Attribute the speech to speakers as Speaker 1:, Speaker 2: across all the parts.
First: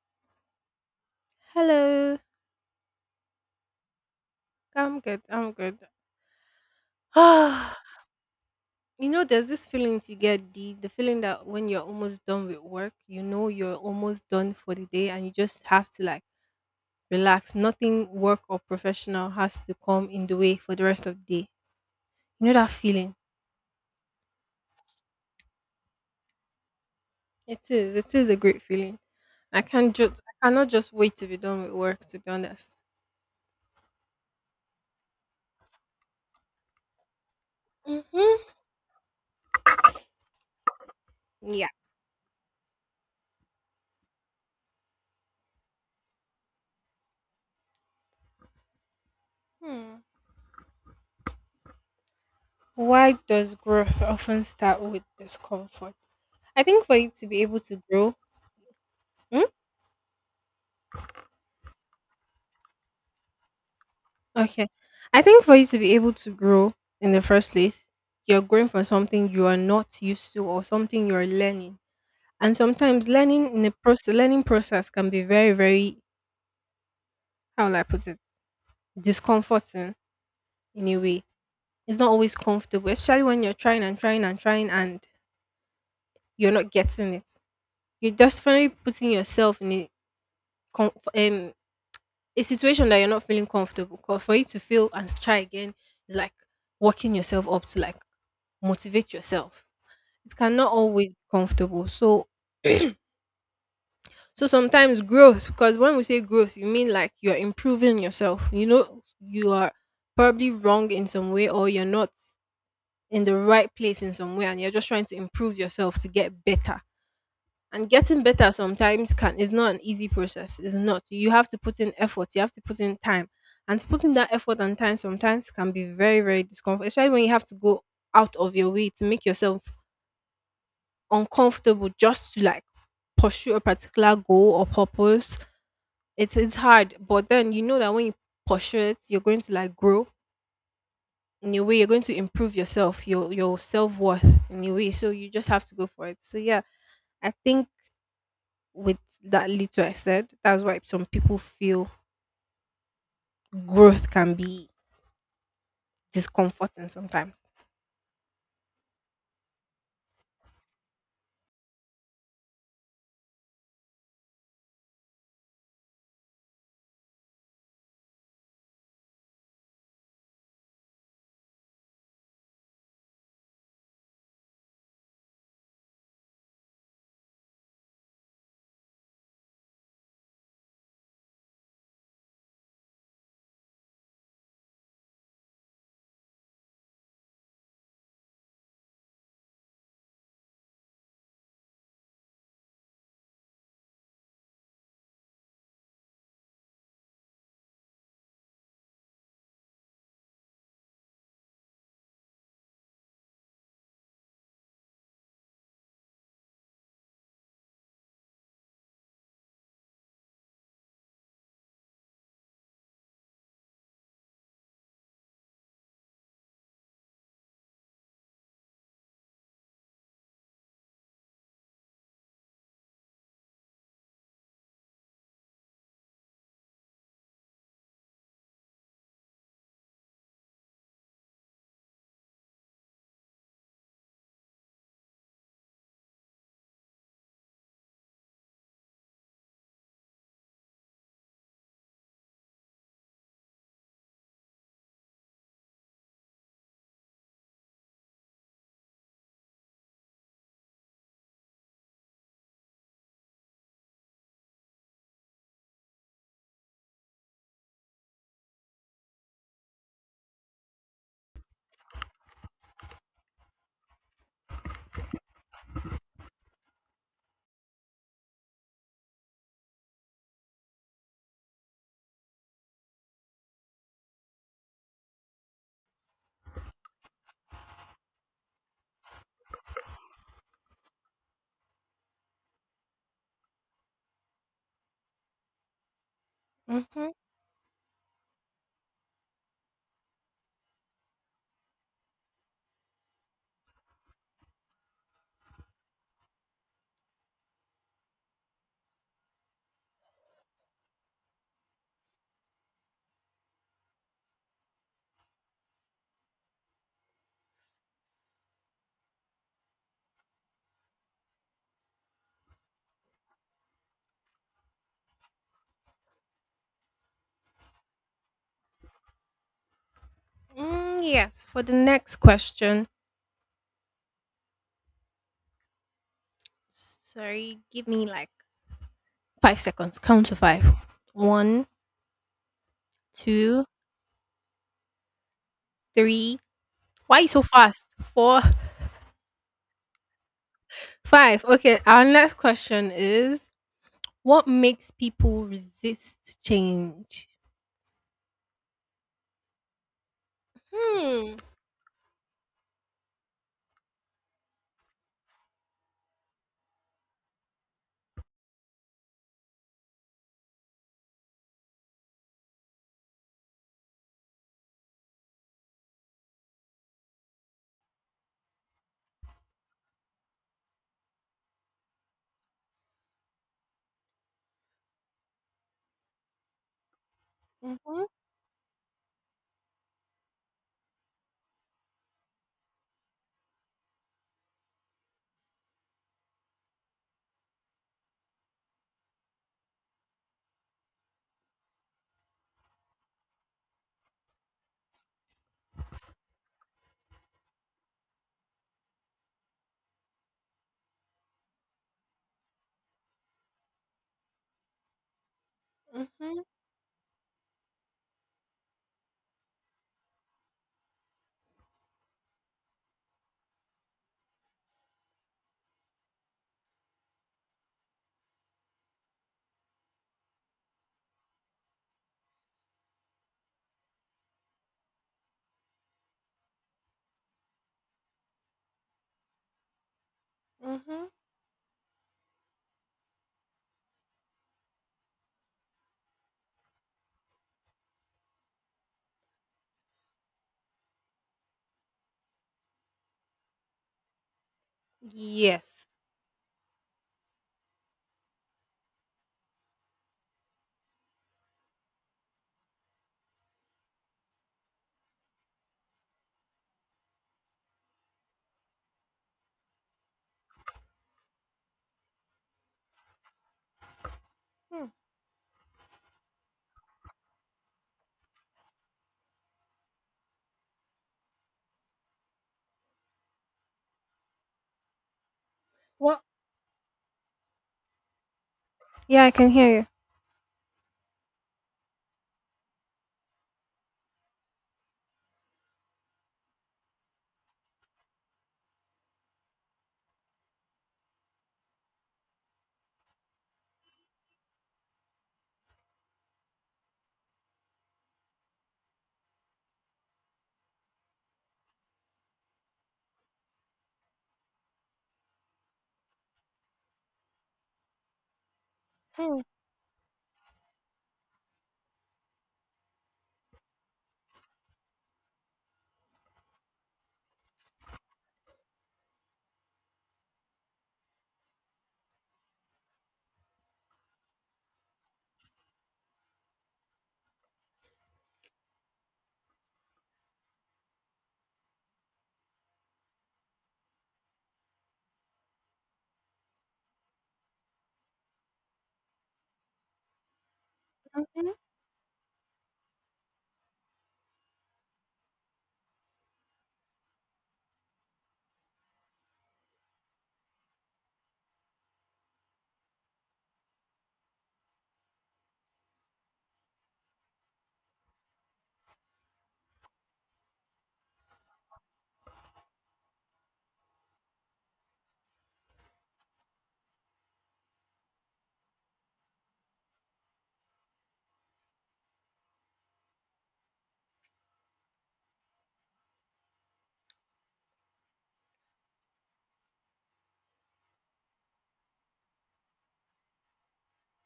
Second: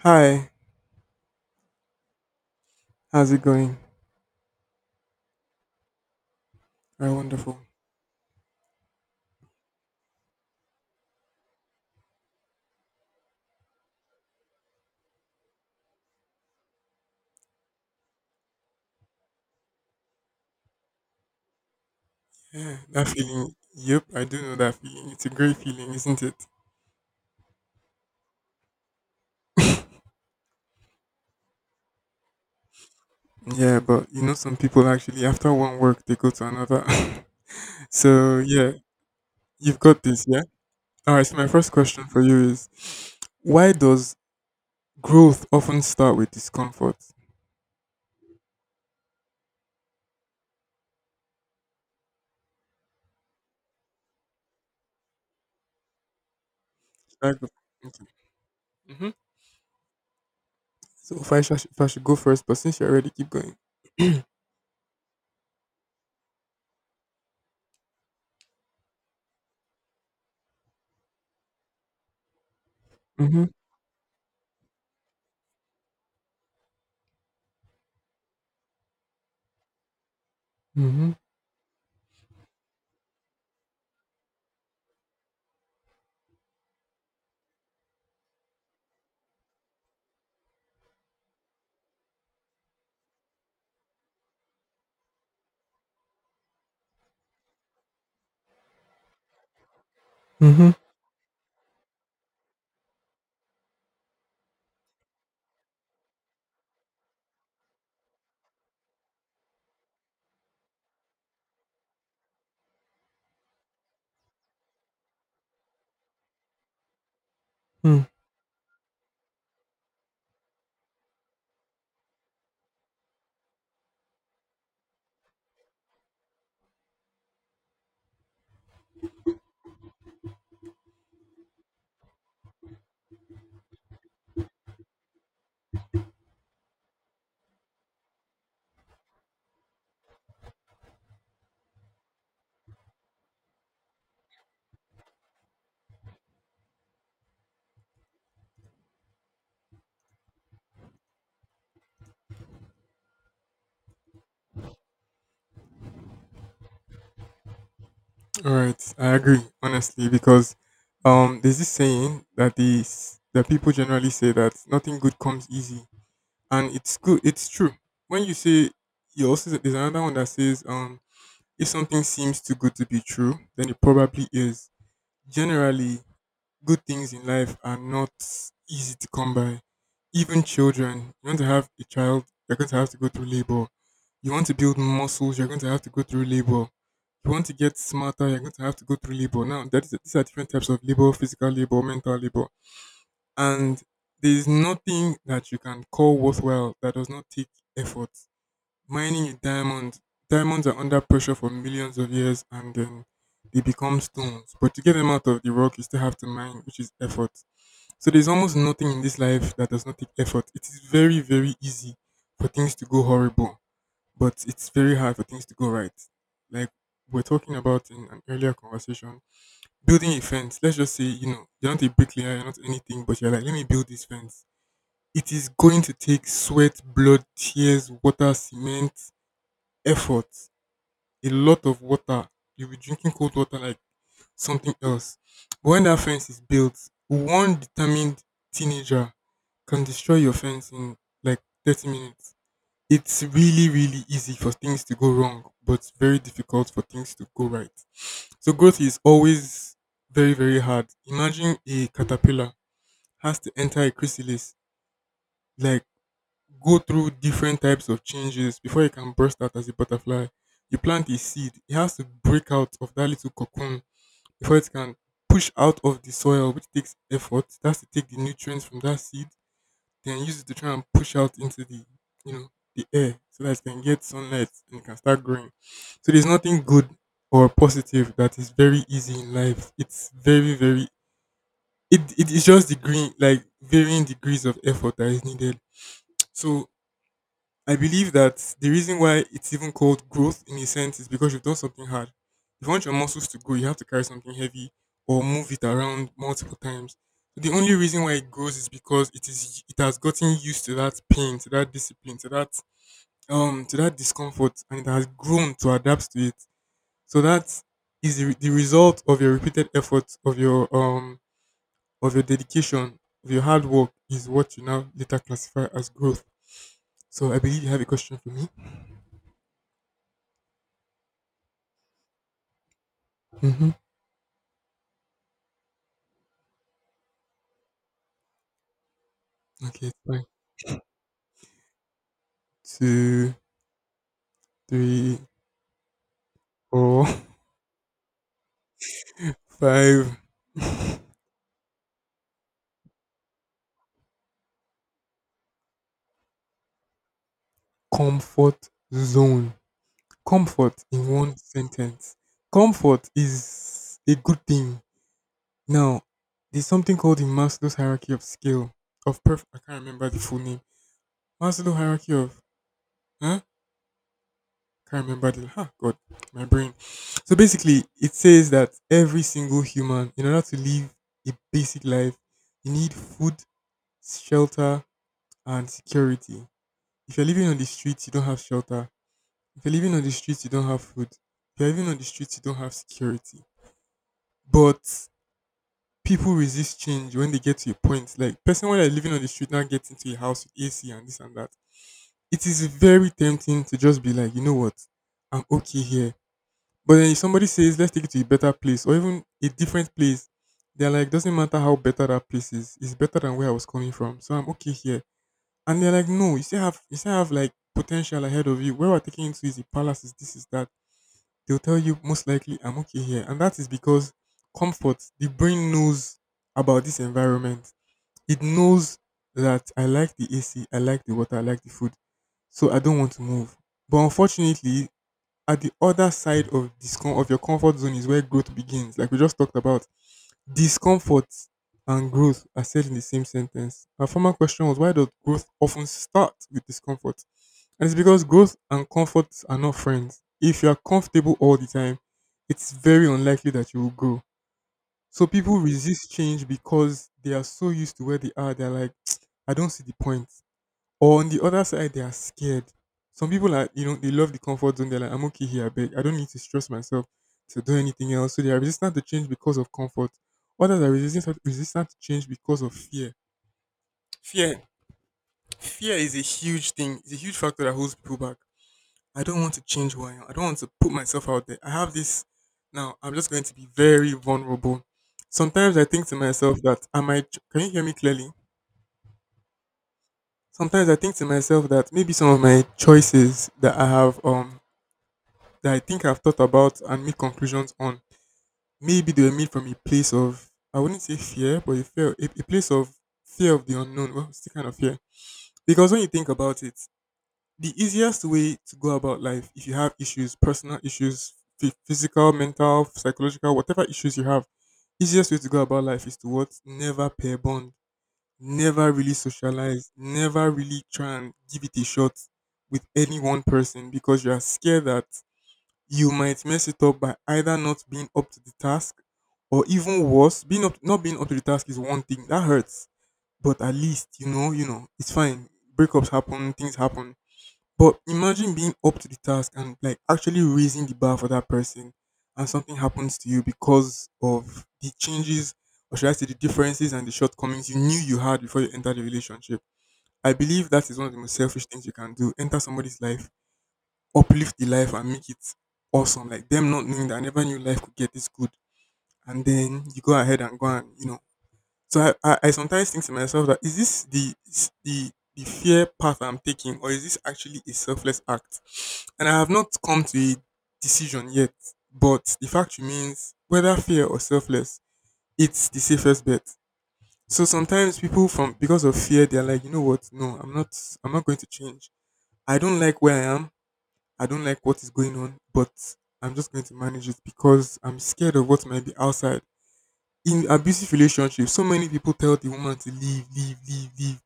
Speaker 1: Hi,
Speaker 2: Hello.
Speaker 1: how's it going?
Speaker 2: I'm good. I'm good.
Speaker 1: Very wonderful.
Speaker 2: Ah, you know, there's this feeling you get the feeling that when you're almost done with work, you know you're almost done for the day, and you just have to like relax. Nothing work or professional has to come in the way for the rest of the day. You know that
Speaker 1: Yeah, that
Speaker 2: feeling.
Speaker 1: feeling. Yep, I do know that feeling. It's a great feeling, isn't it?
Speaker 2: It is. It is a great feeling. I can't just. I cannot just wait to be done with work. To be honest.
Speaker 1: Yeah, but you know, some people actually, after one work, they go to another.
Speaker 2: Mhm.
Speaker 1: so, yeah, you've got this, yeah? All right, so my
Speaker 2: Yeah.
Speaker 1: first question for you is why does growth often start with discomfort? Should
Speaker 2: Hmm. Why does growth often start with discomfort? I think for you to
Speaker 1: I
Speaker 2: be
Speaker 1: go?
Speaker 2: able to
Speaker 1: Okay.
Speaker 2: grow.
Speaker 1: hmm
Speaker 2: Hmm?
Speaker 1: So, if I should go first, but since you're already, keep going.
Speaker 2: Okay. I think for you to be able to grow in the first place, you're growing from something you are not used to or something you're learning. And sometimes
Speaker 1: Mm-hmm.
Speaker 2: learning in the process learning process can be very, very, how will I put it? Discomforting in a
Speaker 1: Mm-hmm.
Speaker 2: way. It's not always comfortable, especially when you're trying and trying and trying and you're not getting it. You're definitely putting yourself in a com- um, a situation that you're not feeling comfortable. 'Cause for you to feel and try again is like working yourself up to like motivate yourself, it
Speaker 1: Mm-hmm.
Speaker 2: cannot always be comfortable. So sometimes growth, because when we say growth, you mean like you're improving yourself. You know you are probably wrong in some way or you're not in the right place in some way and you're just trying to improve yourself to get better. And getting better sometimes can is not an easy process. It's not. You have to put in effort, you have to put in time. And to put in that effort and time sometimes can be very, very discomfort, especially when you have to go out of your way to make yourself uncomfortable just to like pursue a particular goal or purpose. It's hard, but then you know that when you pursue it, you're going to like grow in a way. You're going to improve yourself, your self worth in a way. So you just have to go for it. So yeah, I think with that little I said, that's why some people feel growth can be discomforting sometimes.
Speaker 1: All right, I agree honestly because there's this saying that that people generally say that nothing good comes easy, and it's good. It's true. When you say, there's another one that says if something seems too good to be true, then it probably is. Generally, good things in life are not easy to come by. Even children, you want to have a child, you're going to have to go through labor. You want to build muscles, you're going to have to go through labor. You want to get smarter, you're going to have to go through labor. Now, that is, these are different types of labor, physical labor, mental labor. And there's nothing that you can call worthwhile that does not take effort. Mining a diamond, diamonds are under pressure for millions of years and then they become stones. But to get them out of the rock, you still have to mine, which is effort. So there's almost nothing in this life that does not take effort. It is very, very easy for things to go horrible, but it's very hard for things to go right. Like we're talking about in an earlier conversation, building a fence. Let's just say, you know, you're not a bricklayer, you're not anything, but you're like, let me build this fence. It is going to take sweat, blood, tears, water, cement, effort, a lot of water. You'll be drinking cold water like something else. But when that fence is built, one determined teenager can destroy your fence in like 30 minutes. It's really, really easy for things to go wrong, but very difficult for things to go right. So growth is always very, very hard. Imagine a caterpillar has to enter a chrysalis, like go through different types of changes before it can burst out as a butterfly. You plant a seed, it has to break out of that little cocoon before it can push out of the soil, which takes effort. It has to take the nutrients from that seed then use it to try and push out into the, you know, the air so that it can get sunlight and it can start growing. So there's nothing good or positive that is very easy in life. It's very, very, it is just the green like varying degrees of effort that is needed. So
Speaker 2: Mm-hmm.
Speaker 1: I believe that the reason why it's even called growth in a sense is because you've done something hard. If you want your muscles to grow, you have to carry something heavy or move it around multiple times. So the only reason why it grows is because it has gotten used to that pain, to that discipline, to that discomfort, and it has grown to adapt to it. So that is the result of your repeated efforts, of your dedication, of your hard work is what you now later classify as growth. So I believe you have a question for me.
Speaker 2: Mm, yes. For the next question,
Speaker 1: Mhm.
Speaker 2: sorry, give me like five
Speaker 1: Okay, it's
Speaker 2: seconds.
Speaker 1: fine.
Speaker 2: Count to five. One,
Speaker 1: Two,
Speaker 2: two,
Speaker 1: three,
Speaker 2: three.
Speaker 1: four,
Speaker 2: Why you so fast? Four,
Speaker 1: five.
Speaker 2: five. Okay, our next question is what makes people resist change?
Speaker 1: Comfort zone. Comfort in
Speaker 2: Hmm.
Speaker 1: one sentence. Comfort is a good thing. Now, there's something called the Maslow's hierarchy of skill of perf. I can't remember the full name. Maslow hierarchy of huh? Can't remember the. Ah, God, my brain. So basically, it says that every single human, in order to live a basic life, you need food, shelter, and security. If you're living on the
Speaker 2: Mm-hmm.
Speaker 1: streets, you don't have shelter. If you're living on the streets, you don't have food. If you're living on the streets, you don't have security. But people resist change when they get to a point. Like person when they're living on the street now gets into a house with AC and this and that. It is very tempting to just be like, you know what, I'm okay here. But then if somebody says, let's take it to a better place or even a different place, they're like, doesn't matter how better that place is, it's better than where I was coming from. So I'm okay here. And they're like, no,
Speaker 2: Mm-hmm.
Speaker 1: you still have like potential ahead of you. Where we're taking you to is the palaces, this is that. They'll tell you most likely I'm okay here. And that is because comfort, the brain knows about this environment. It knows that I like the AC, I like the water, I like the food. So I don't want to move. But unfortunately, at the other side of this of your comfort zone is where growth begins, like we just talked about.
Speaker 2: Mm-hmm.
Speaker 1: Discomfort and growth are said in the same sentence. Our former question was, why does growth often start with discomfort? And it's because growth and comfort are not friends. If you are comfortable all the time, it's very unlikely that you will grow. So people
Speaker 2: Yes.
Speaker 1: resist change because they are so used to where they are. They're like, I don't see the point. Or on the other side, they are scared. Some people are, you know, they love the comfort zone. They're like, I'm okay here, I beg. I don't need to stress myself to do anything else. So they are resistant to change because of comfort. Others are resistant to change because of fear. Fear,
Speaker 2: Hmm.
Speaker 1: fear is a huge thing. It's a huge factor that holds people back. I don't want to change who I am. I don't want to put myself out there. I have this now. I'm just going to be very vulnerable. Sometimes I think to
Speaker 2: What?
Speaker 1: myself that I might. Can you hear me clearly?
Speaker 2: Yeah, I can hear you.
Speaker 1: Sometimes I think to myself that maybe some of my choices that I have that I think I've thought about and made conclusions on. Maybe they were made from a place of, I wouldn't say fear, but fear, a place of fear of the unknown. Well, still kind of fear. Because when you think about it, the easiest way to go about life, if you have issues, personal issues, physical, mental, psychological, whatever issues you have, easiest way to go about life is to what? Never pair bond. Never really
Speaker 2: Hmm.
Speaker 1: socialize. Never really try and give it a shot with any one person because you are scared that you might mess it up by either not being up to the task or even worse, being up not being up to the task is one thing. That hurts. But at least you know, it's fine. Breakups happen, things happen. But imagine being up to the task and like actually raising the bar for that person and something happens to you because of the changes, or should I say the differences and the shortcomings you knew you had before you entered the relationship. I believe that is one of the most
Speaker 2: Mm-hmm.
Speaker 1: selfish things you can do. Enter somebody's life, uplift the life and make it awesome. Like them not knowing that I never knew life could get this good. And then you go ahead and go and you know. So I sometimes think to myself that is this the is the fear path I'm taking, or is this actually a selfless act? And I have not come to a decision yet. But the fact remains, whether fear or selfless, it's the safest bet. So sometimes people from because of fear, they're like, you know what? No, I'm not. I'm not going to change. I don't like where I am. I don't like what is going on, but I'm just going to manage it because I'm scared of what might be outside. In abusive relationships, so many people tell the woman to leave, leave, leave, leave.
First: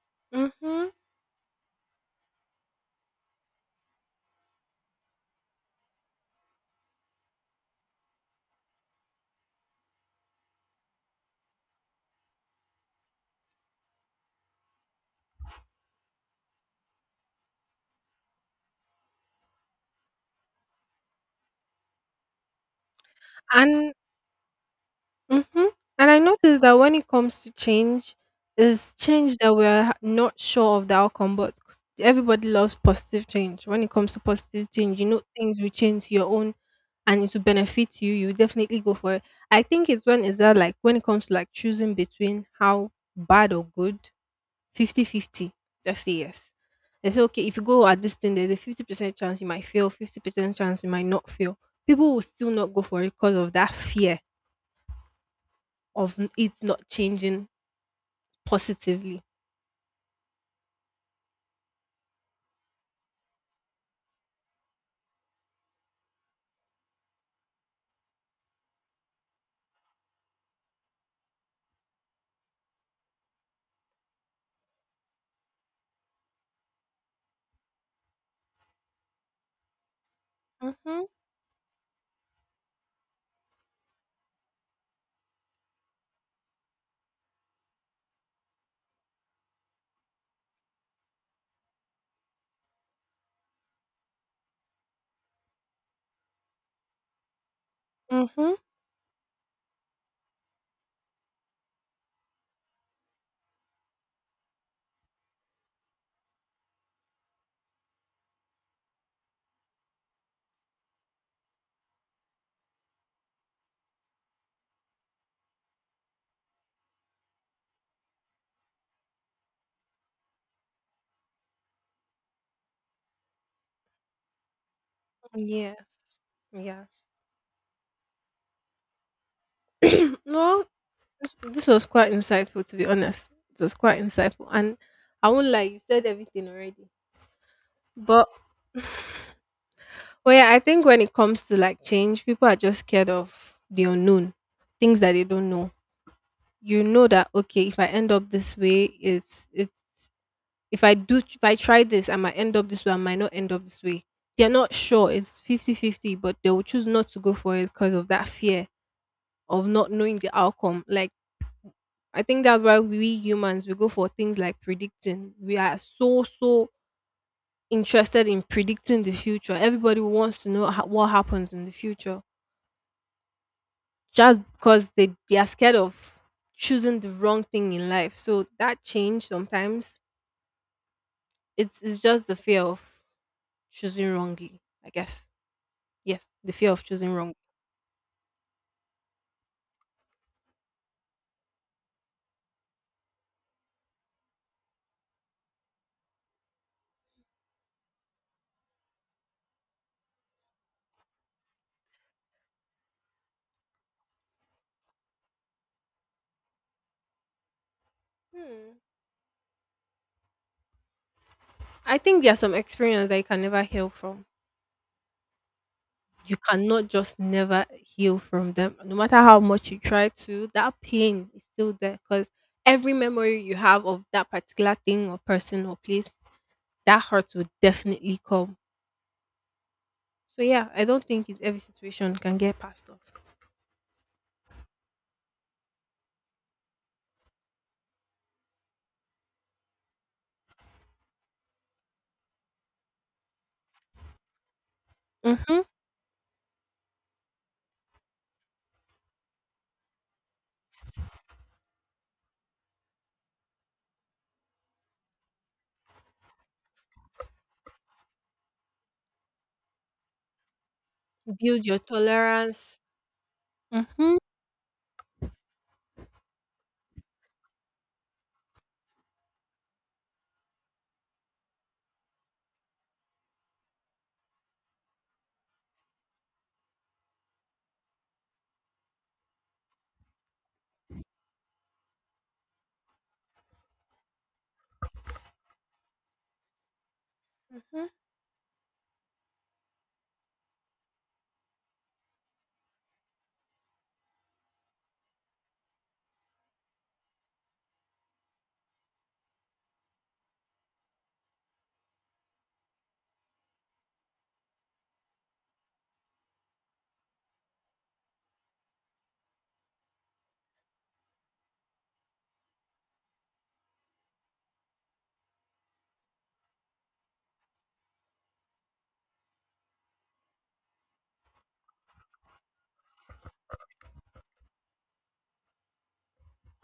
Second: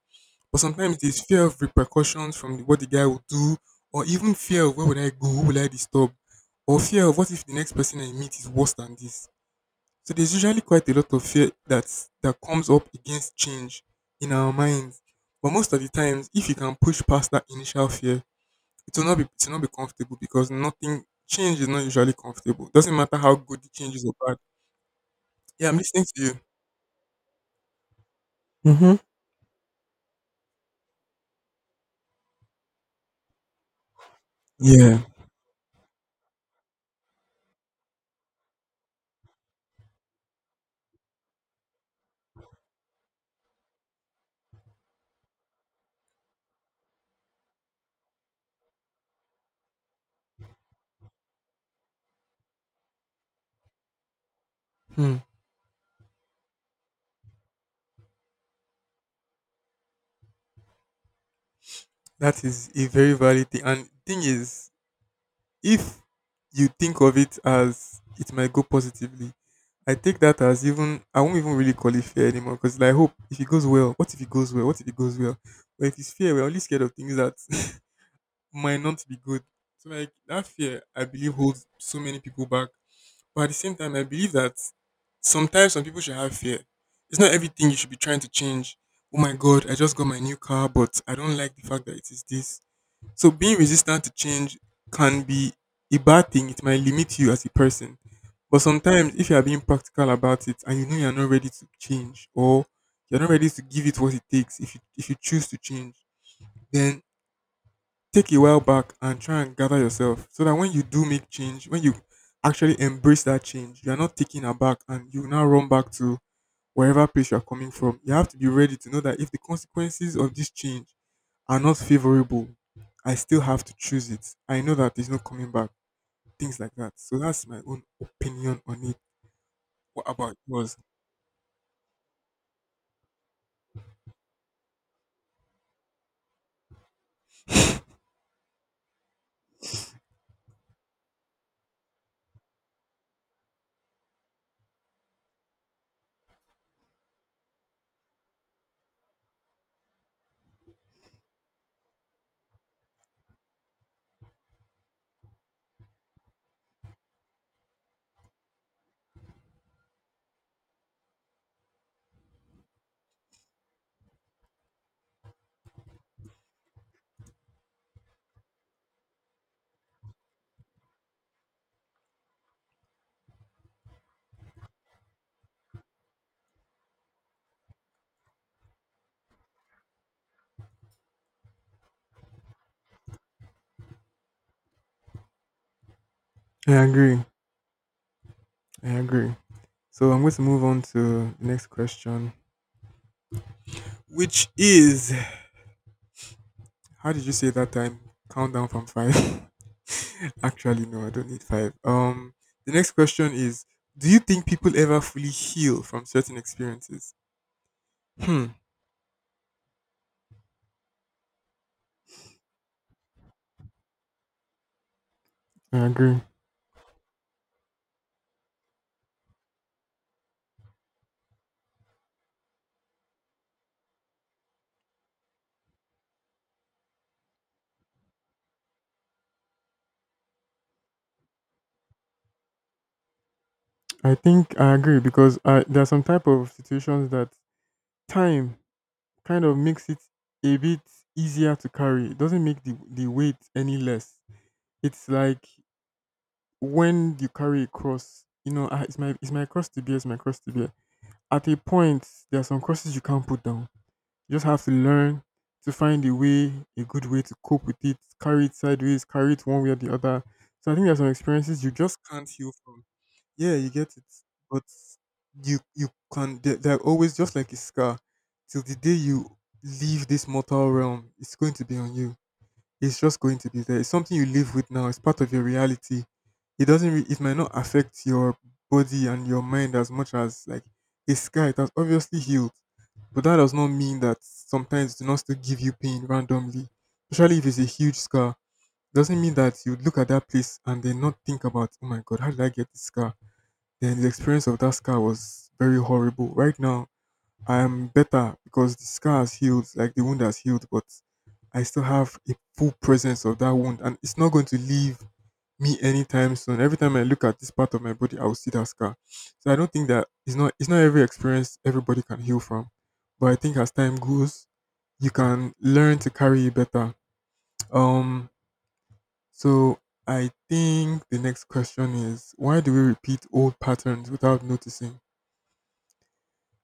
Speaker 1: But
Speaker 2: Mm-hmm.
Speaker 1: sometimes there's fear of repercussions from the, what the guy will do, or even fear of where would I go, who will I disturb, or fear of what if the next person I meet is worse than this. So there's usually quite a lot of fear that comes up against change in our minds. But most of the times, if you can push past that initial fear, it will not be comfortable because nothing change is not usually comfortable. Doesn't matter how good the
Speaker 2: And
Speaker 1: change is or bad.
Speaker 2: Mm-hmm.
Speaker 1: Yeah, I'm listening
Speaker 2: And I
Speaker 1: to you.
Speaker 2: noticed that when it comes to change, is
Speaker 1: Mm-hmm.
Speaker 2: change that we're not sure of the outcome, but everybody loves positive change. When it comes to positive
Speaker 1: Yeah.
Speaker 2: change, you know things will change your own and it will benefit you, you definitely go for it. I think it's when is that like when it comes to like choosing between how bad or good, 50-50. 50. Just say yes. They say, okay, if you go at this thing, there's a 50% chance you might fail, 50% chance you might not fail. People will still not go for it because of that fear
Speaker 1: Hmm.
Speaker 2: of n it not changing positively.
Speaker 1: That is a very valid thing. And thing is, if you think of it as it might go positively, I take that as even I won't even really call it fear anymore because I hope if it goes well, what if it goes well? What if it goes well? But if it's fear, we're only scared of things that might not be good. So like that fear I
Speaker 2: Mhm,
Speaker 1: believe holds so many people back. But at the same time I believe that sometimes some people should have fear. It's not everything you should be trying to change. Oh my god, I just got my new car, but I don't like the fact that it is this. So being resistant to change can be a bad thing. It might limit you as a person.
Speaker 2: mhm.
Speaker 1: But sometimes if you are being practical about it and you know you're not ready to change or you're not ready to give it what it takes if you choose to change, then take a while back and try and gather yourself so that when you do make change, when you actually embrace that change, you are not taken aback and you now run back to wherever place you are coming from. You have to be ready to know that if the consequences of this change are not favorable, I still have to choose it. I know that there's no coming back,
Speaker 2: Yes.
Speaker 1: things like
Speaker 2: Yeah.
Speaker 1: that. So that's my own opinion on it. What about
Speaker 2: Well,
Speaker 1: yours?
Speaker 2: this was quite insightful to be honest. It was quite insightful and I won't lie, you said everything already. But well, yeah, I think when it comes to like change, people are just scared of the unknown, things that they don't know. You know that okay, if I end up this way, it's if I try this, I might end up this way, I might not end up this way. They're not sure, it's 50-50, but they will choose not to go for it because of that fear of not knowing the outcome. Like, I think that's why we humans, we go for things like predicting. We are so, so interested in predicting the future. Everybody wants to know what happens in the future just because they are scared of choosing the wrong thing in life. So that change sometimes, it's just the fear of choosing wrongly, I guess. Yes, the fear
Speaker 1: I
Speaker 2: of choosing
Speaker 1: agree.
Speaker 2: wrong.
Speaker 1: I agree. So I'm going to move on to the next question, which is: how did you say that time? Countdown from five. Actually, no, I don't need five. The next question is: do you think people ever fully heal from certain experiences? Hmm.
Speaker 2: Hmm. I think there are some experiences that you can never heal from.
Speaker 1: I agree.
Speaker 2: You cannot just never heal from them. No matter how much you try to, that pain is still there because every memory you have of that particular thing or person or place, that hurt will definitely come. So, yeah, I don't think it, every situation can get passed off.
Speaker 1: I think I agree because there are some type of situations that time kind of makes it a bit easier to carry. It doesn't make the weight any less. It's like
Speaker 2: Hmm.
Speaker 1: when you carry a cross. It's my cross to bear. It's my cross to bear. At a point, there are some crosses you can't put down. You just have to learn to find a way, a good way to cope with it, carry it sideways, carry it one way or the other. So I think there's some experiences
Speaker 2: Build
Speaker 1: you
Speaker 2: your
Speaker 1: just can't heal
Speaker 2: tolerance.
Speaker 1: from. Yeah, you get it,
Speaker 2: Hmm.
Speaker 1: but you can. They're always just like a scar. Till the day you leave this mortal realm, it's going to be on you. It's just going to be there. It's something you live with now. It's part of your reality. It doesn't. It might not affect your body and your mind as much as like a scar. It has obviously healed, but that does not mean that sometimes it do not still give you pain randomly, especially if it's a
Speaker 2: Mm-hmm.
Speaker 1: huge scar. Doesn't mean that you look at that place and then not think about, oh my god, how did I get this scar? Then the experience of that scar was very horrible. Right now, I am better because the scar has healed, like the wound has healed, but I still have a full presence of that wound, and it's not going to leave me anytime soon. Every time I look at this part of my body, I will see that scar. So I don't think that it's not every experience everybody can heal from. But I think as time goes, you can learn to carry it better. Um so I think the next question is: why do we repeat old patterns without noticing?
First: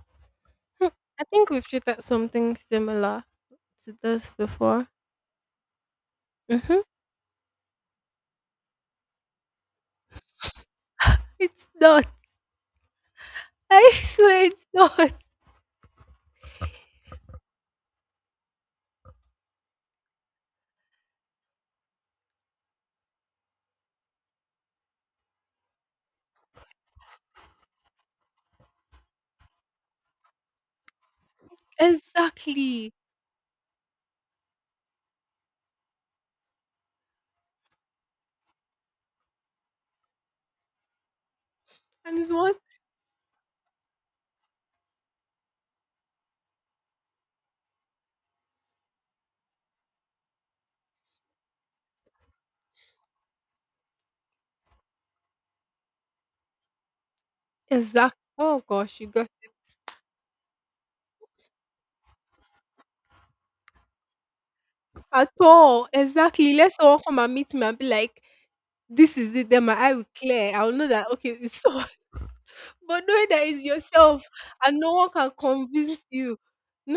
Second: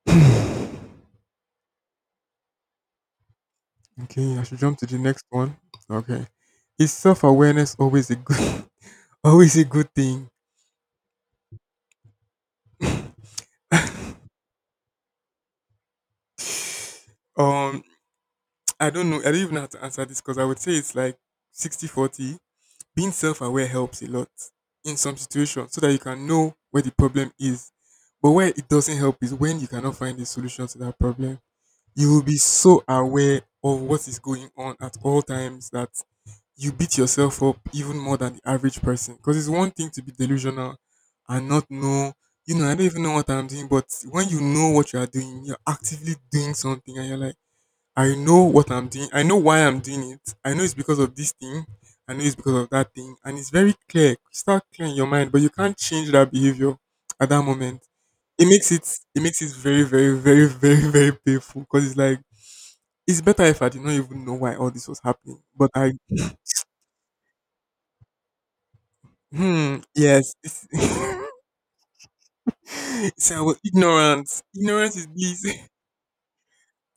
Speaker 2: I think we've treated something similar to this
Speaker 1: Okay, I should jump to
Speaker 2: before.
Speaker 1: the next one. Okay.
Speaker 2: Hmm.
Speaker 1: Is self awareness always a good always a good thing?
Speaker 2: It's not. I swear it's not.
Speaker 1: um I don't know. I don't even know how to answer this because I would say it's like 60/40. Being self aware helps a lot in some situations so that you can know where the problem is. But where it doesn't help is when you cannot find a solution to that problem. You will be so
Speaker 2: Exactly.
Speaker 1: aware of what is going on at all times that you beat yourself up even more than the average person. Because it's one thing to be delusional and not know,
Speaker 2: And it's one
Speaker 1: I don't even know what I'm doing. But when you know what you are doing, you're actively doing something and you're like, I know what I'm doing. I know why I'm doing it. I know it's because of this thing. I know it's because of that thing. And it's very clear. You start clearing your mind, but you can't change that behavior at that moment.
Speaker 2: exact,
Speaker 1: It
Speaker 2: oh
Speaker 1: makes it
Speaker 2: gosh, you
Speaker 1: it
Speaker 2: got
Speaker 1: makes
Speaker 2: it.
Speaker 1: it very, very, very, very, very painful. Because it's like it's better if I did not even know why all this was
Speaker 2: At
Speaker 1: happening. But
Speaker 2: all.
Speaker 1: I
Speaker 2: Exactly. Let someone come and meet me and be like, this is it, then my
Speaker 1: hmm,
Speaker 2: eye will
Speaker 1: yes.
Speaker 2: clear.
Speaker 1: This,
Speaker 2: I'll know that okay, it's so but knowing
Speaker 1: so I
Speaker 2: that
Speaker 1: was
Speaker 2: it's yourself
Speaker 1: ignorant.
Speaker 2: and no
Speaker 1: Ignorance is
Speaker 2: one can
Speaker 1: bliss.
Speaker 2: convince you.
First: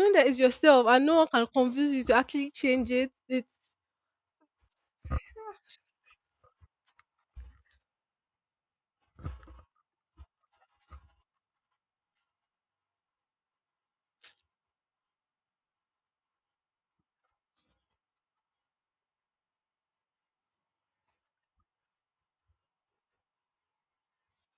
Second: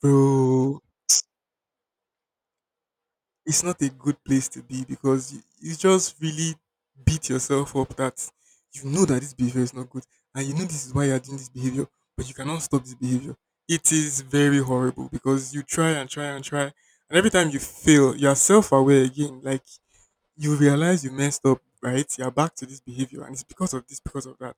Speaker 2: that it's
Speaker 1: Bro.
Speaker 2: yourself and no one can convince you to actually change it, it's
Speaker 1: It's not a good place to be because you just really beat yourself up that you know that this behavior is not good and you know this is why you are doing this behavior, but you cannot stop this behavior. It is very horrible because you try and try and try, and every time you fail, you are self aware again. Like you realize you messed up, right? You are back to this behavior, and it's because of this, because of that.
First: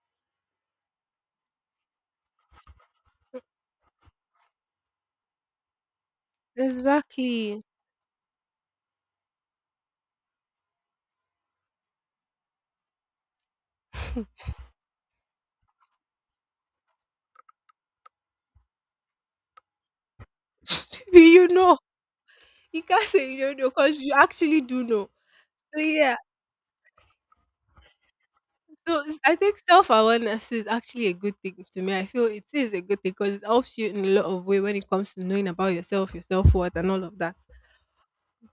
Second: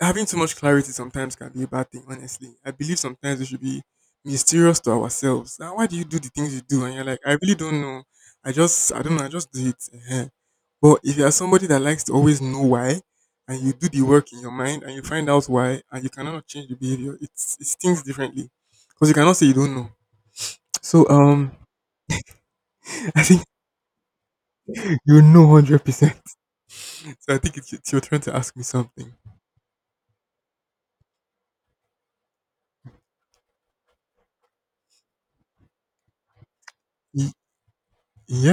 Speaker 1: Having too much clarity sometimes can be a bad thing, honestly. I believe sometimes we should be mysterious to ourselves. Now, why do you do the things you do? And you're like, I really
Speaker 2: exactly.
Speaker 1: don't know. I don't know. I just do it. Ehen. But if you're somebody that likes to always know why, and you do the work in your mind and you find out why, and you cannot change the behavior, it stings differently because you cannot say you don't know. So,
Speaker 2: Do you know? You can't
Speaker 1: I
Speaker 2: say
Speaker 1: think
Speaker 2: you don't know because you actually do know.
Speaker 1: you know one
Speaker 2: So
Speaker 1: hundred
Speaker 2: yeah.
Speaker 1: percent. So I think it's your turn to ask me
Speaker 2: So
Speaker 1: something.
Speaker 2: I think self awareness is actually a good thing to me. I feel it is a good thing because it helps you in a lot of way when it comes to knowing about yourself, your self worth, and all of
Speaker 1: Y-
Speaker 2: that.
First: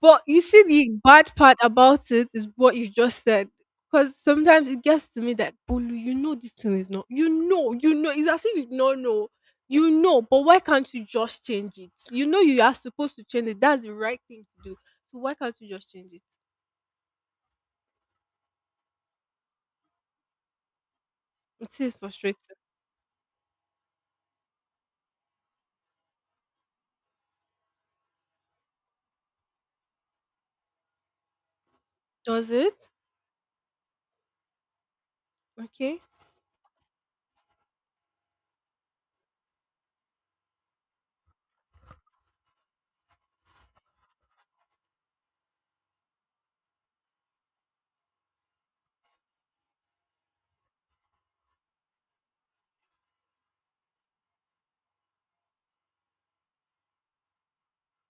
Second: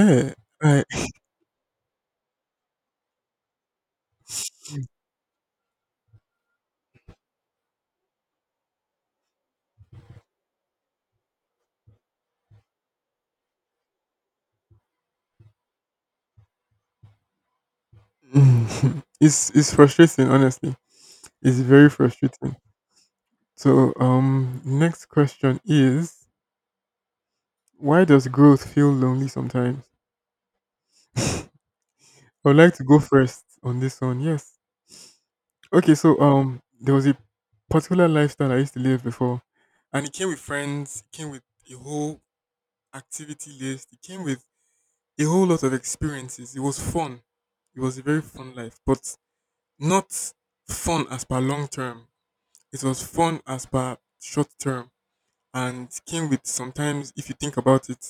Speaker 2: But you see,
Speaker 1: I,
Speaker 2: the bad part about it is what you just said. Because sometimes it gets to me that Bolu, you know this thing is not. You know, you know. It's as if you don't know. You know, but why can't you just change it? You know you are supposed to change it. That's the right thing to do. So why can't you just change it?
Speaker 1: it's frustrating, honestly. It's
Speaker 2: It
Speaker 1: very
Speaker 2: is frustrating.
Speaker 1: frustrating. So, next question is: why does growth feel lonely sometimes? I
Speaker 2: Does
Speaker 1: would like to
Speaker 2: it?
Speaker 1: go first on this one. Yes. Okay.
Speaker 2: Okay.
Speaker 1: So, there was a particular lifestyle I used to live before, and it came with friends, it came with a whole activity list, it came with a whole lot of experiences. It was fun. It was a very fun life, but not fun as per long term. It was fun as per short term and came with sometimes, if you think about it,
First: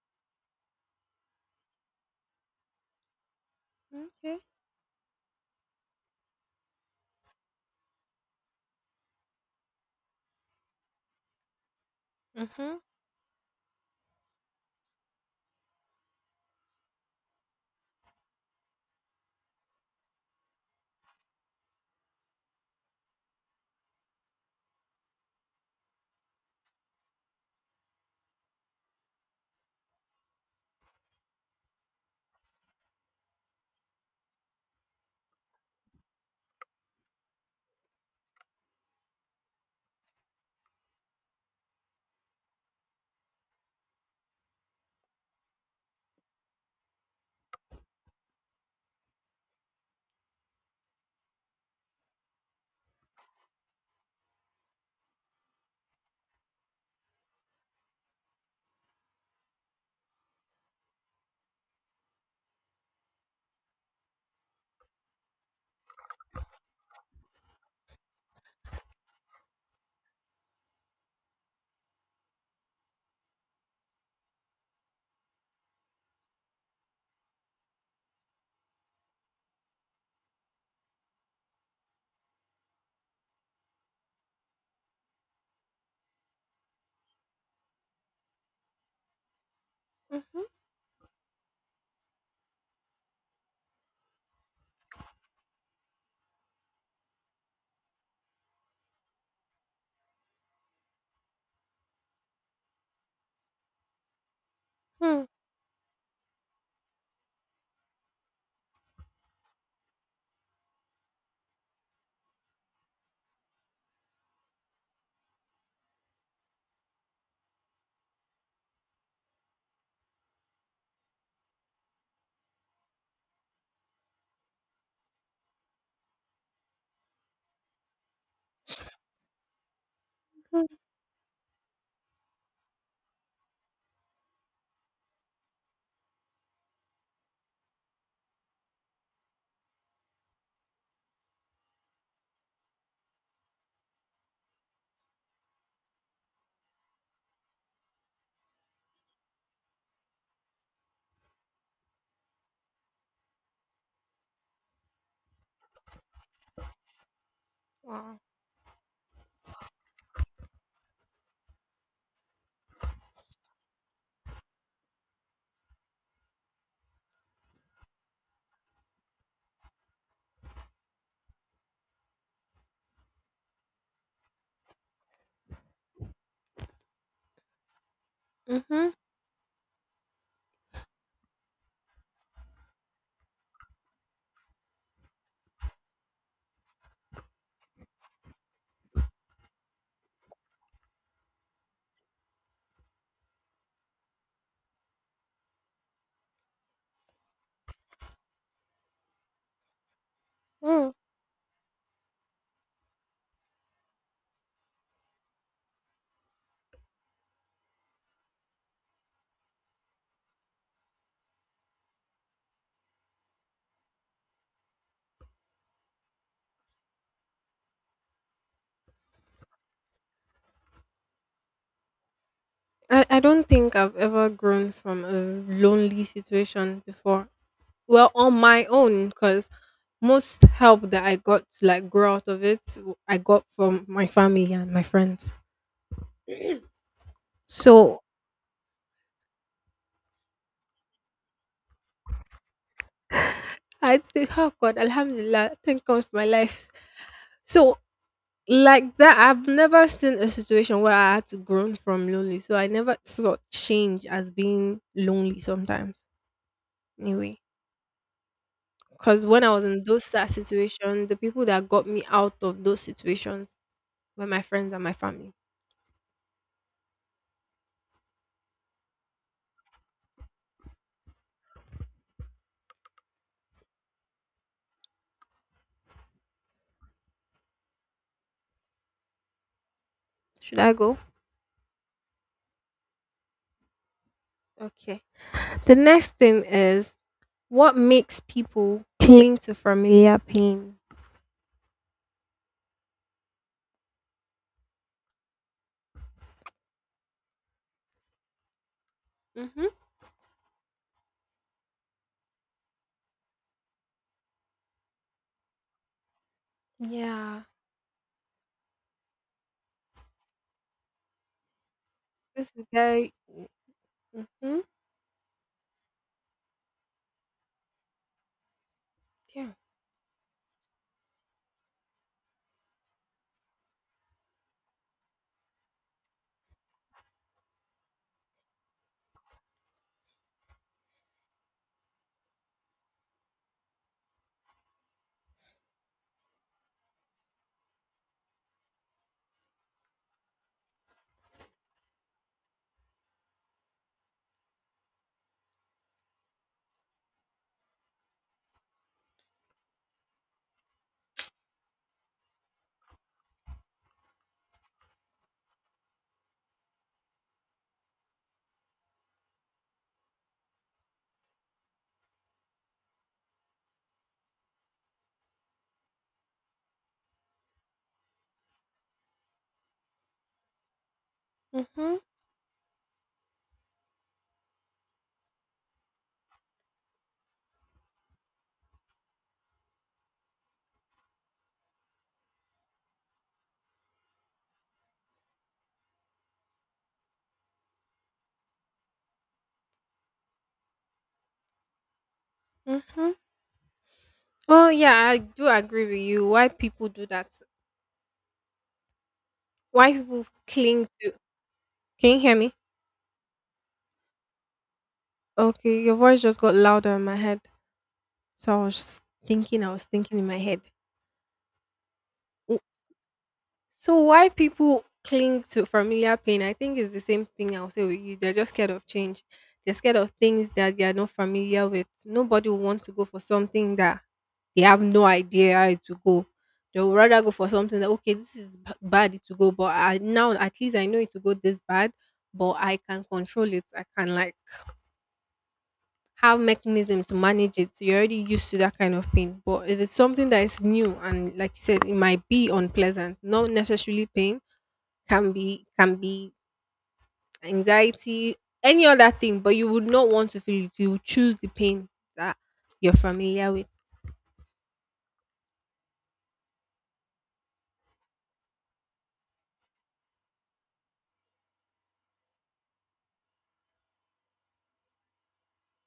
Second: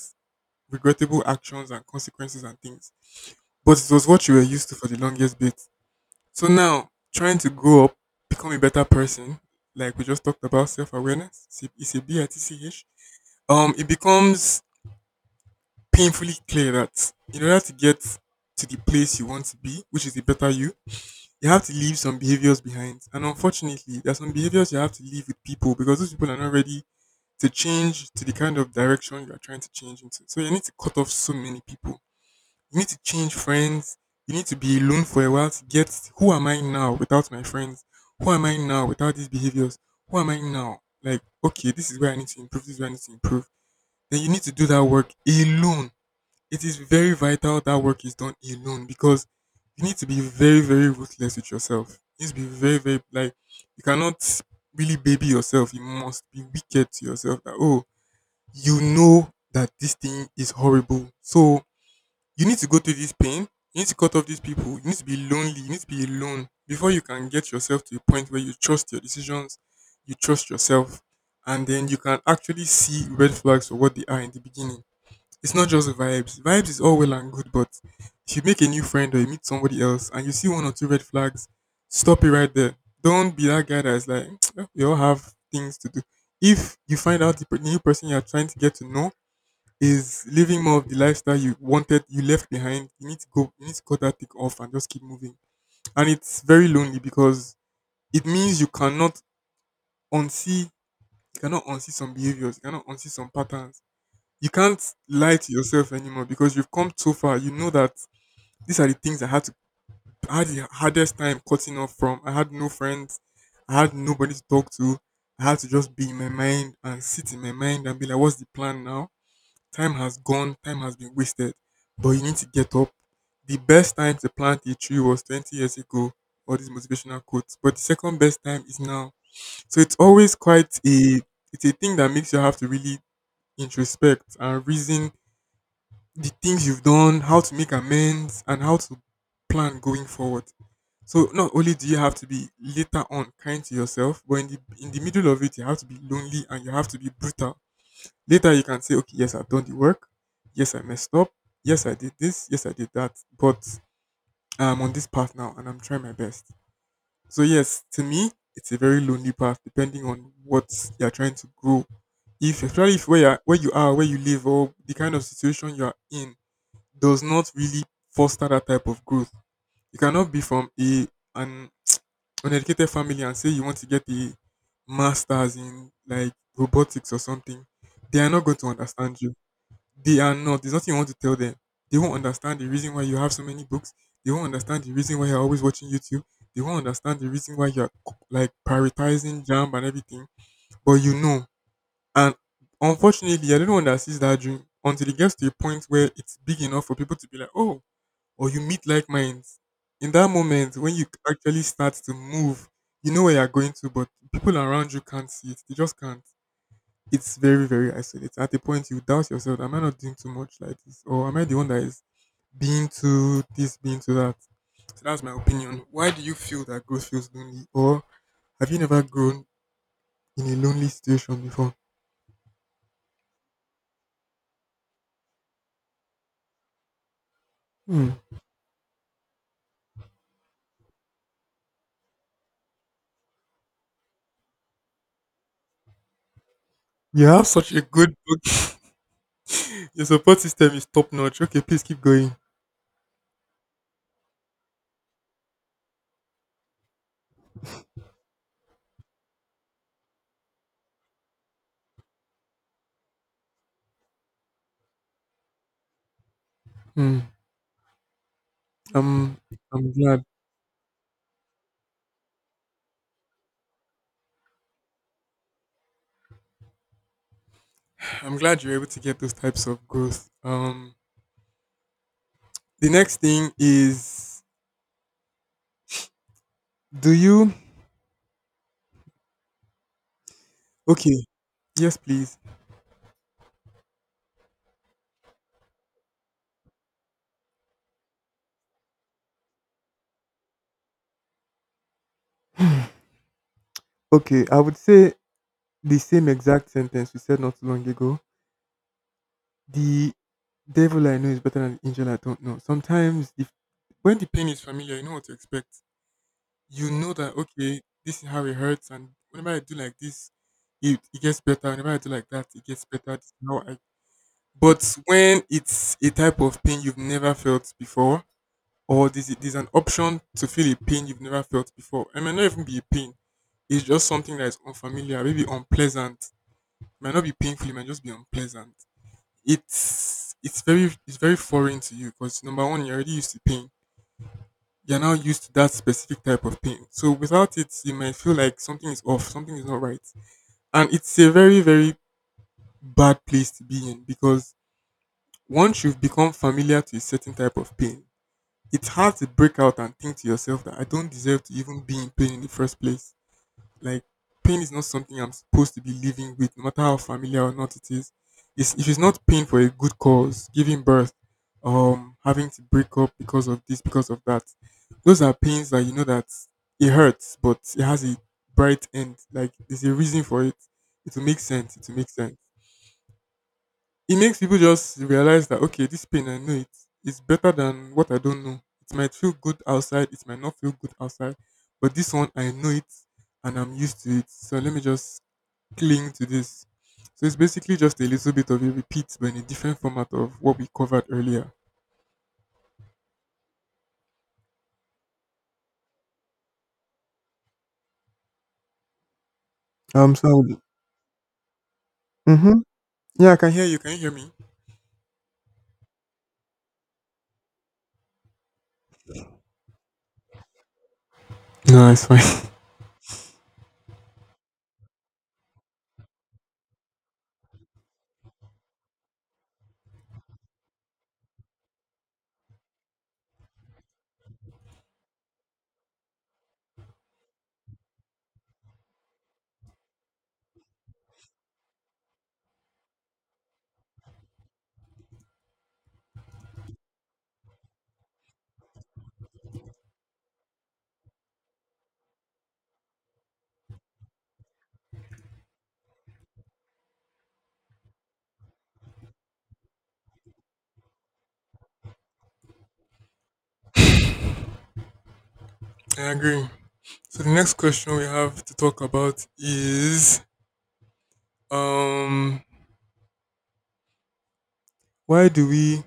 Speaker 1: regrettable actions and consequences and things. But it was what you
Speaker 2: Okay.
Speaker 1: were used to for the longest bit. So now, trying to grow up, become a better person, like we just talked about self awareness, it's a B I T C
Speaker 2: Mm-hmm.
Speaker 1: H, it becomes painfully clear that in order to get to the place you want to be, which is a better you, you have to leave some behaviors behind. And unfortunately, there are some behaviors you have to leave with people because those people are not ready to change to the kind of direction you are trying to change into. So you need to cut off so many people. You need to change friends. You need to be alone for a while to get who am I now without my friends? Who am I now without these behaviors? Who am I now? Like, okay, this is where I need to improve, this is where I need to improve. Then you need to do that work alone. It is very vital that work is done alone because you need to be very, very ruthless with yourself. You need to be very, very like you cannot really baby yourself. You must be wicked to yourself that oh, you know that this thing is horrible. So you need to go through this pain. You need to cut off these people. You need to be lonely. You need to be alone before you can get yourself to a point where you trust your decisions, you trust yourself, and then you can actually see red flags for what they are in the beginning. It's not just vibes. Vibes is all well and good, but if you make a new friend or you meet somebody else and you see one or two red flags, stop it right there. Don't be that guy that's like, we all have things to do. If you find out the new person you're trying to get to know is
Speaker 2: Mm-hmm.
Speaker 1: living more of the lifestyle you wanted you left behind, you need to go, you need to cut that thing off and just keep moving, and it's very lonely because it means you cannot unsee, you cannot unsee some behaviors, you cannot unsee some patterns, you can't
Speaker 2: Mm,
Speaker 1: lie to yourself anymore because you've come so far, you know that these are the things I had to I had the hardest time cutting off from. I had no friends, I had nobody to talk to, I had to just be in my mind and sit in my mind and be like, what's the plan now? Time has gone, time has been wasted, but you need to get up. The best time to plant a tree was 20 years ago, all these motivational quotes, but the second best time is now. So it's always
Speaker 2: mhm.
Speaker 1: quite a It's a thing that makes you have to really introspect and reason the things you've done, how to make amends, and how to plan going forward. So not only do you have to be later on kind to yourself, but in the middle of it, you have to be lonely and you have to be brutal. Later you can say, okay, yes, I've done the work. Yes, I messed up. Yes, I did this. Yes, I did that. But I'm on this path now and I'm trying my best. So, yes, to
Speaker 2: Wow.
Speaker 1: me, it's a very lonely path depending on what you're trying to grow. If, especially if where, you're, Where you are, where you live, or the kind of situation you are in does not really foster that type of growth. You cannot be from a an uneducated family and say you want to get a master's in like robotics or something. They are not going to
Speaker 2: Mhm.
Speaker 1: understand you, they are not. There's nothing you want to tell them. They won't understand the reason why you have so many books. They won't understand the reason why you're always watching YouTube. They won't understand the reason why you're like prioritizing jam and everything. But you know. And unfortunately, you're the only one that sees that dream until it gets to a point where it's big enough for people to be like, oh, or you meet like minds. In that moment,
Speaker 2: Mm.
Speaker 1: when you actually start to move, you know where you're going to, but people around you can't see it. They just can't. It's very, very isolated. At a point, you doubt yourself. Am I not doing too much like this? Or am I the one that is being to this, being to that? So that's my opinion. Why do you feel that growth feels lonely? Or have you never grown in a lonely situation before?
Speaker 2: I don't think I've ever grown from a lonely situation before.
Speaker 1: Hmm.
Speaker 2: Well, on my own, because most help that I got to like grow out of it, I got from my family and my friends.
Speaker 1: You have such a
Speaker 2: So
Speaker 1: good book. Your support system is top notch. Okay, please keep going.
Speaker 2: I think, oh God, Alhamdulillah, thank God for my life. So like that, I've never seen a situation where I had to grow from lonely. So I never saw change as being lonely sometimes.
Speaker 1: Hmm.
Speaker 2: Anyway. Because
Speaker 1: Um,
Speaker 2: when I was in
Speaker 1: I'm
Speaker 2: those
Speaker 1: glad.
Speaker 2: sad situations, the people that got me out of those situations were my friends and my family.
Speaker 1: I'm glad you're able to get those types of growth. The next thing is, do you?
Speaker 2: Should I go?
Speaker 1: Okay, yes, please.
Speaker 2: Okay. The next thing is what makes people cling to familiar pain?
Speaker 1: Okay, I would say the same exact sentence we said not too long ago.
Speaker 2: Mm-hmm.
Speaker 1: The devil I know is better than the angel I don't know. Sometimes, if when the pain is familiar, you know what to expect. You know that,
Speaker 2: Yeah.
Speaker 1: okay, this is how it hurts, and whenever I do like this, it gets better. Whenever I do like that,
Speaker 2: This
Speaker 1: it
Speaker 2: is
Speaker 1: gets
Speaker 2: very.
Speaker 1: better. This is how I-
Speaker 2: Mm-hmm.
Speaker 1: But when it's a type of pain you've never felt before, or
Speaker 2: Yeah.
Speaker 1: there's an option to feel a pain you've never felt before, it may not even be a pain. It's just something that is unfamiliar, maybe unpleasant. It might not be painful, it might just be unpleasant. It's very foreign to you because number one, you're already used to pain, you're now used to that specific type of pain, so without it you might feel like something is off, something is not right, and it's a very, very bad place to be in because once you've become familiar to a certain type of pain, it's hard to break out and think to yourself that I don't deserve to even be in pain in the first place. Like, pain is not something I'm supposed to be living with, no matter how familiar or not it is. It's, if it's not pain for a good cause, giving birth, having to break up because of this, because of that, those are pains that you know that it hurts, but it has a bright end. Like, there's a reason for it. It will make sense. It will
Speaker 2: Mm-hmm.
Speaker 1: make sense. It makes people just realize that, okay, this pain, I know it. It is better than what I don't know. It might feel good outside, it might not feel good outside, but this one I know it and I'm used to it. So let me just cling to this. So it's basically just a little bit of a repeat, but in a different format of what we covered earlier.
Speaker 2: Mm-hmm. Well, yeah, I do agree with you. Why people do that? Why
Speaker 1: Um,
Speaker 2: people
Speaker 1: so
Speaker 2: cling to? Can you hear me?
Speaker 1: mm-hmm. Yeah, I can hear you. Can you hear me?
Speaker 2: Okay, your voice just got louder in my head. So I was thinking. I was thinking in my head.
Speaker 1: No, it's fine.
Speaker 2: So why people cling to familiar pain? I think it's the same thing I'll say with you. They're just scared of change. They're scared of things that they are not familiar with. Nobody will want to go for something that they have no idea how to go. They would rather go for something that okay, this is bad to go, but now at least I know it to go this bad, but I can control it. I can like have mechanism to manage it. So you're already used to that kind of pain. But if it's something that is new and like you said, it might be unpleasant, not necessarily pain, can be anxiety, any other thing, but you would not want to feel it. You would choose the pain that you're familiar with.
Speaker 1: I agree. So the next question we have to talk about is, um, why do we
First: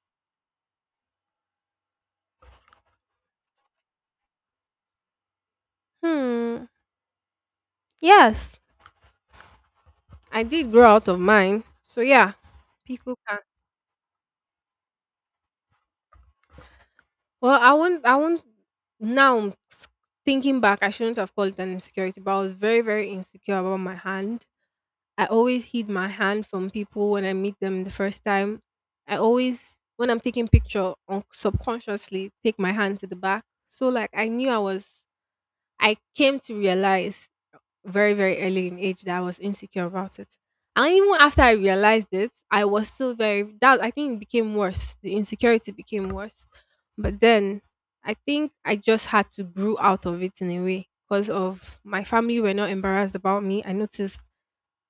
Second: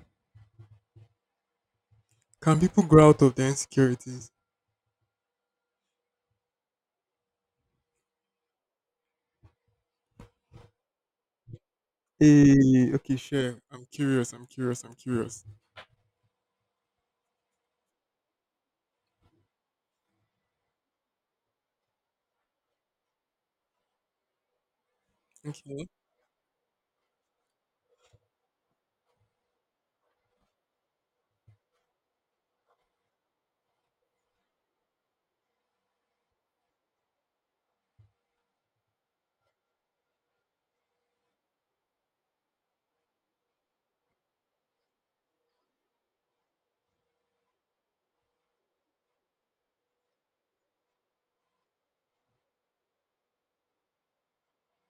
Speaker 1: can people grow out of their insecurities?
Speaker 2: Hmm. Yes, I did grow out of mine. So yeah,
Speaker 1: Hey, okay,
Speaker 2: people can.
Speaker 1: sure. I'm curious. I'm curious. I'm curious.
Speaker 2: Well, I won't. I won't. Now thinking back, I shouldn't have called it an insecurity, but I was very, very insecure about my hand. I always
Speaker 1: Okay,
Speaker 2: hid my hand from people when I meet them the first time. I always, when I'm taking picture, subconsciously take my hand to the back. So like I knew I was, I came to realize very very early in age that I was insecure about it. And even after I realized it, I was still very that I think it became worse. The insecurity became worse. But then I think I just had to brew out of it in a way because of my family were not embarrassed about me. I noticed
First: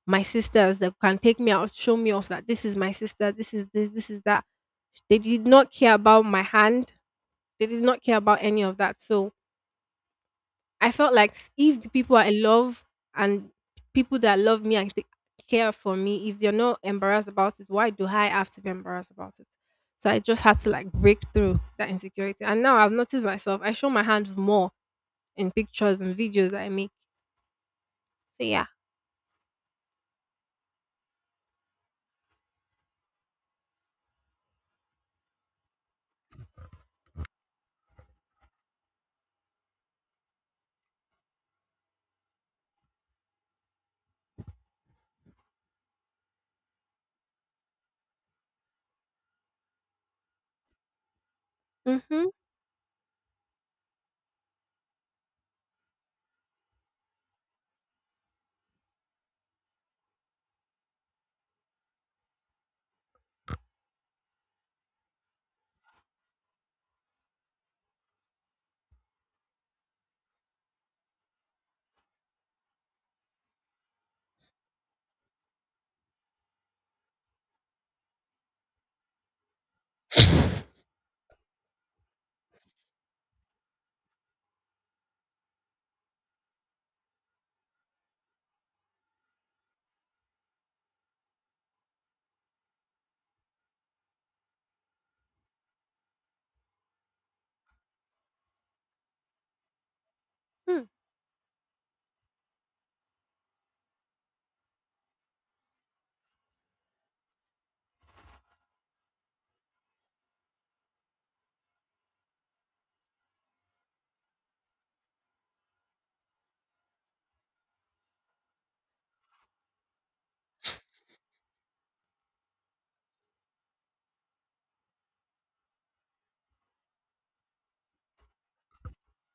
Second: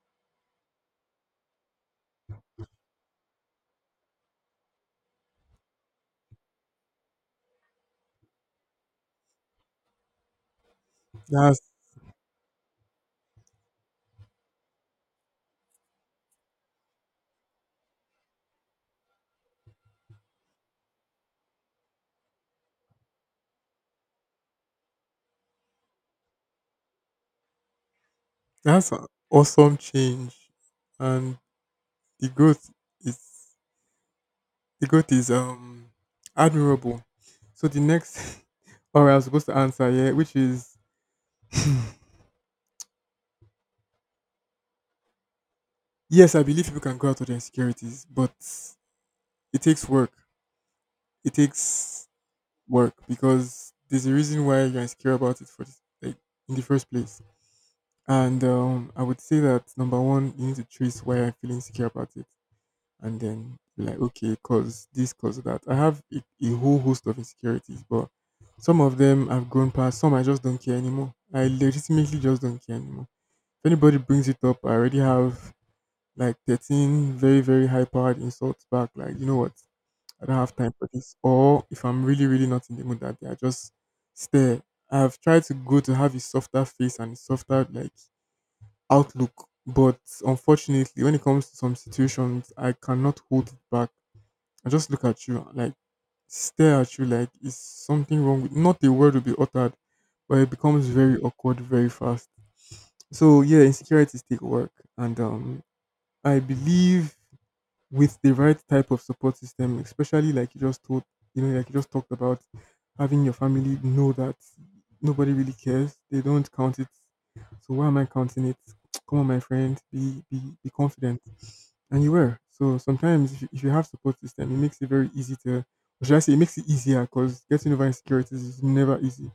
Speaker 2: my sisters that can take me out, show me off that this is my sister, this is this, this is that. They did not care about my hand. They did not care about any of that. So I felt like
Speaker 1: that's
Speaker 2: if the people I love and people that love me and take care for me, if they're not embarrassed about it, why do I have to be embarrassed about it? So I just had to like break through that insecurity. And now I've noticed myself. I show my hands more in pictures and videos that I make. So yeah.
Speaker 1: that's an awesome change, and the growth is the growth is admirable. So the next, or I was supposed to answer, yeah, which is yes, I believe people can go out of their insecurities, but it takes work. It takes
Speaker 2: Mm-hmm.
Speaker 1: work because there's a reason why you're insecure about it for this, like, in the first place. And I would say that number one, you need to trace why you're feeling insecure about it, and then be like, okay, cause this, cause that. I have a whole host of insecurities, but some of them I've grown past. Some I just don't care anymore. I legitimately just don't care anymore. If anybody brings it up, I already have like 13 very, very high powered insults back. Like, you know what? I don't have time for this. Or if I'm really, really not in the mood that day, I just stare. I've tried to go to have a softer face and a softer like outlook. But unfortunately, when it comes to some situations, I cannot hold it back. I just look at you, like stare at you, like is something wrong? With, not a word will be uttered, but it
Speaker 2: Mm-hmm.
Speaker 1: becomes very awkward very fast. So yeah, insecurities take work, and I believe with the right type of support system, especially like you just told, you know, like you just talked about having your family know that nobody really cares. They don't count it. So why am I counting it? Come on, my friend, be confident. And you were. So sometimes if you have support system, it makes it very easy to, or should I say, it makes it easier because getting over insecurities is never easy.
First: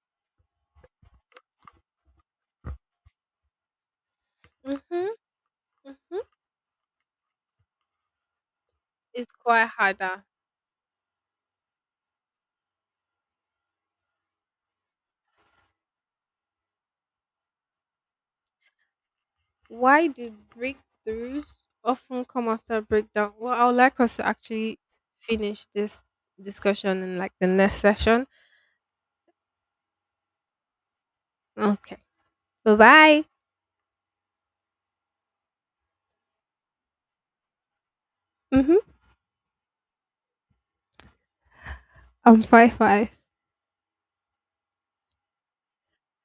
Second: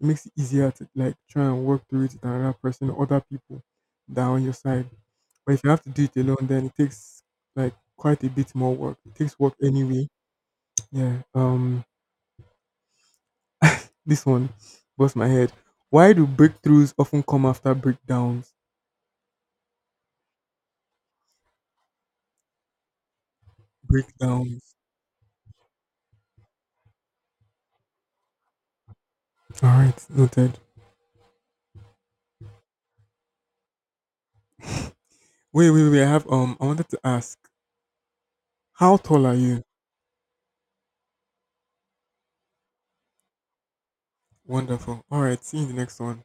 Speaker 1: It makes it easier to like try and work through it with another person, other people that are on your side.
Speaker 2: Mm-hmm.
Speaker 1: But if you have to do it
Speaker 2: Mm-hmm.
Speaker 1: alone, then it takes like quite a bit more work. It
Speaker 2: It's
Speaker 1: takes work
Speaker 2: quite
Speaker 1: anyway.
Speaker 2: harder.
Speaker 1: Yeah. This one bust my head. Why do breakthroughs often come after breakdowns?
Speaker 2: Why do breakthroughs often come after breakdown? Well, I would like us to
Speaker 1: Breakdowns.
Speaker 2: actually finish this discussion in like the next session.
Speaker 1: All right, noted.
Speaker 2: Okay. Bye bye.
Speaker 1: Wait. I have I wanted to ask,
Speaker 2: Mm-hmm.
Speaker 1: how tall are you?
Speaker 2: I'm 5'5".
Speaker 1: Wonderful. All right. See you in the next one.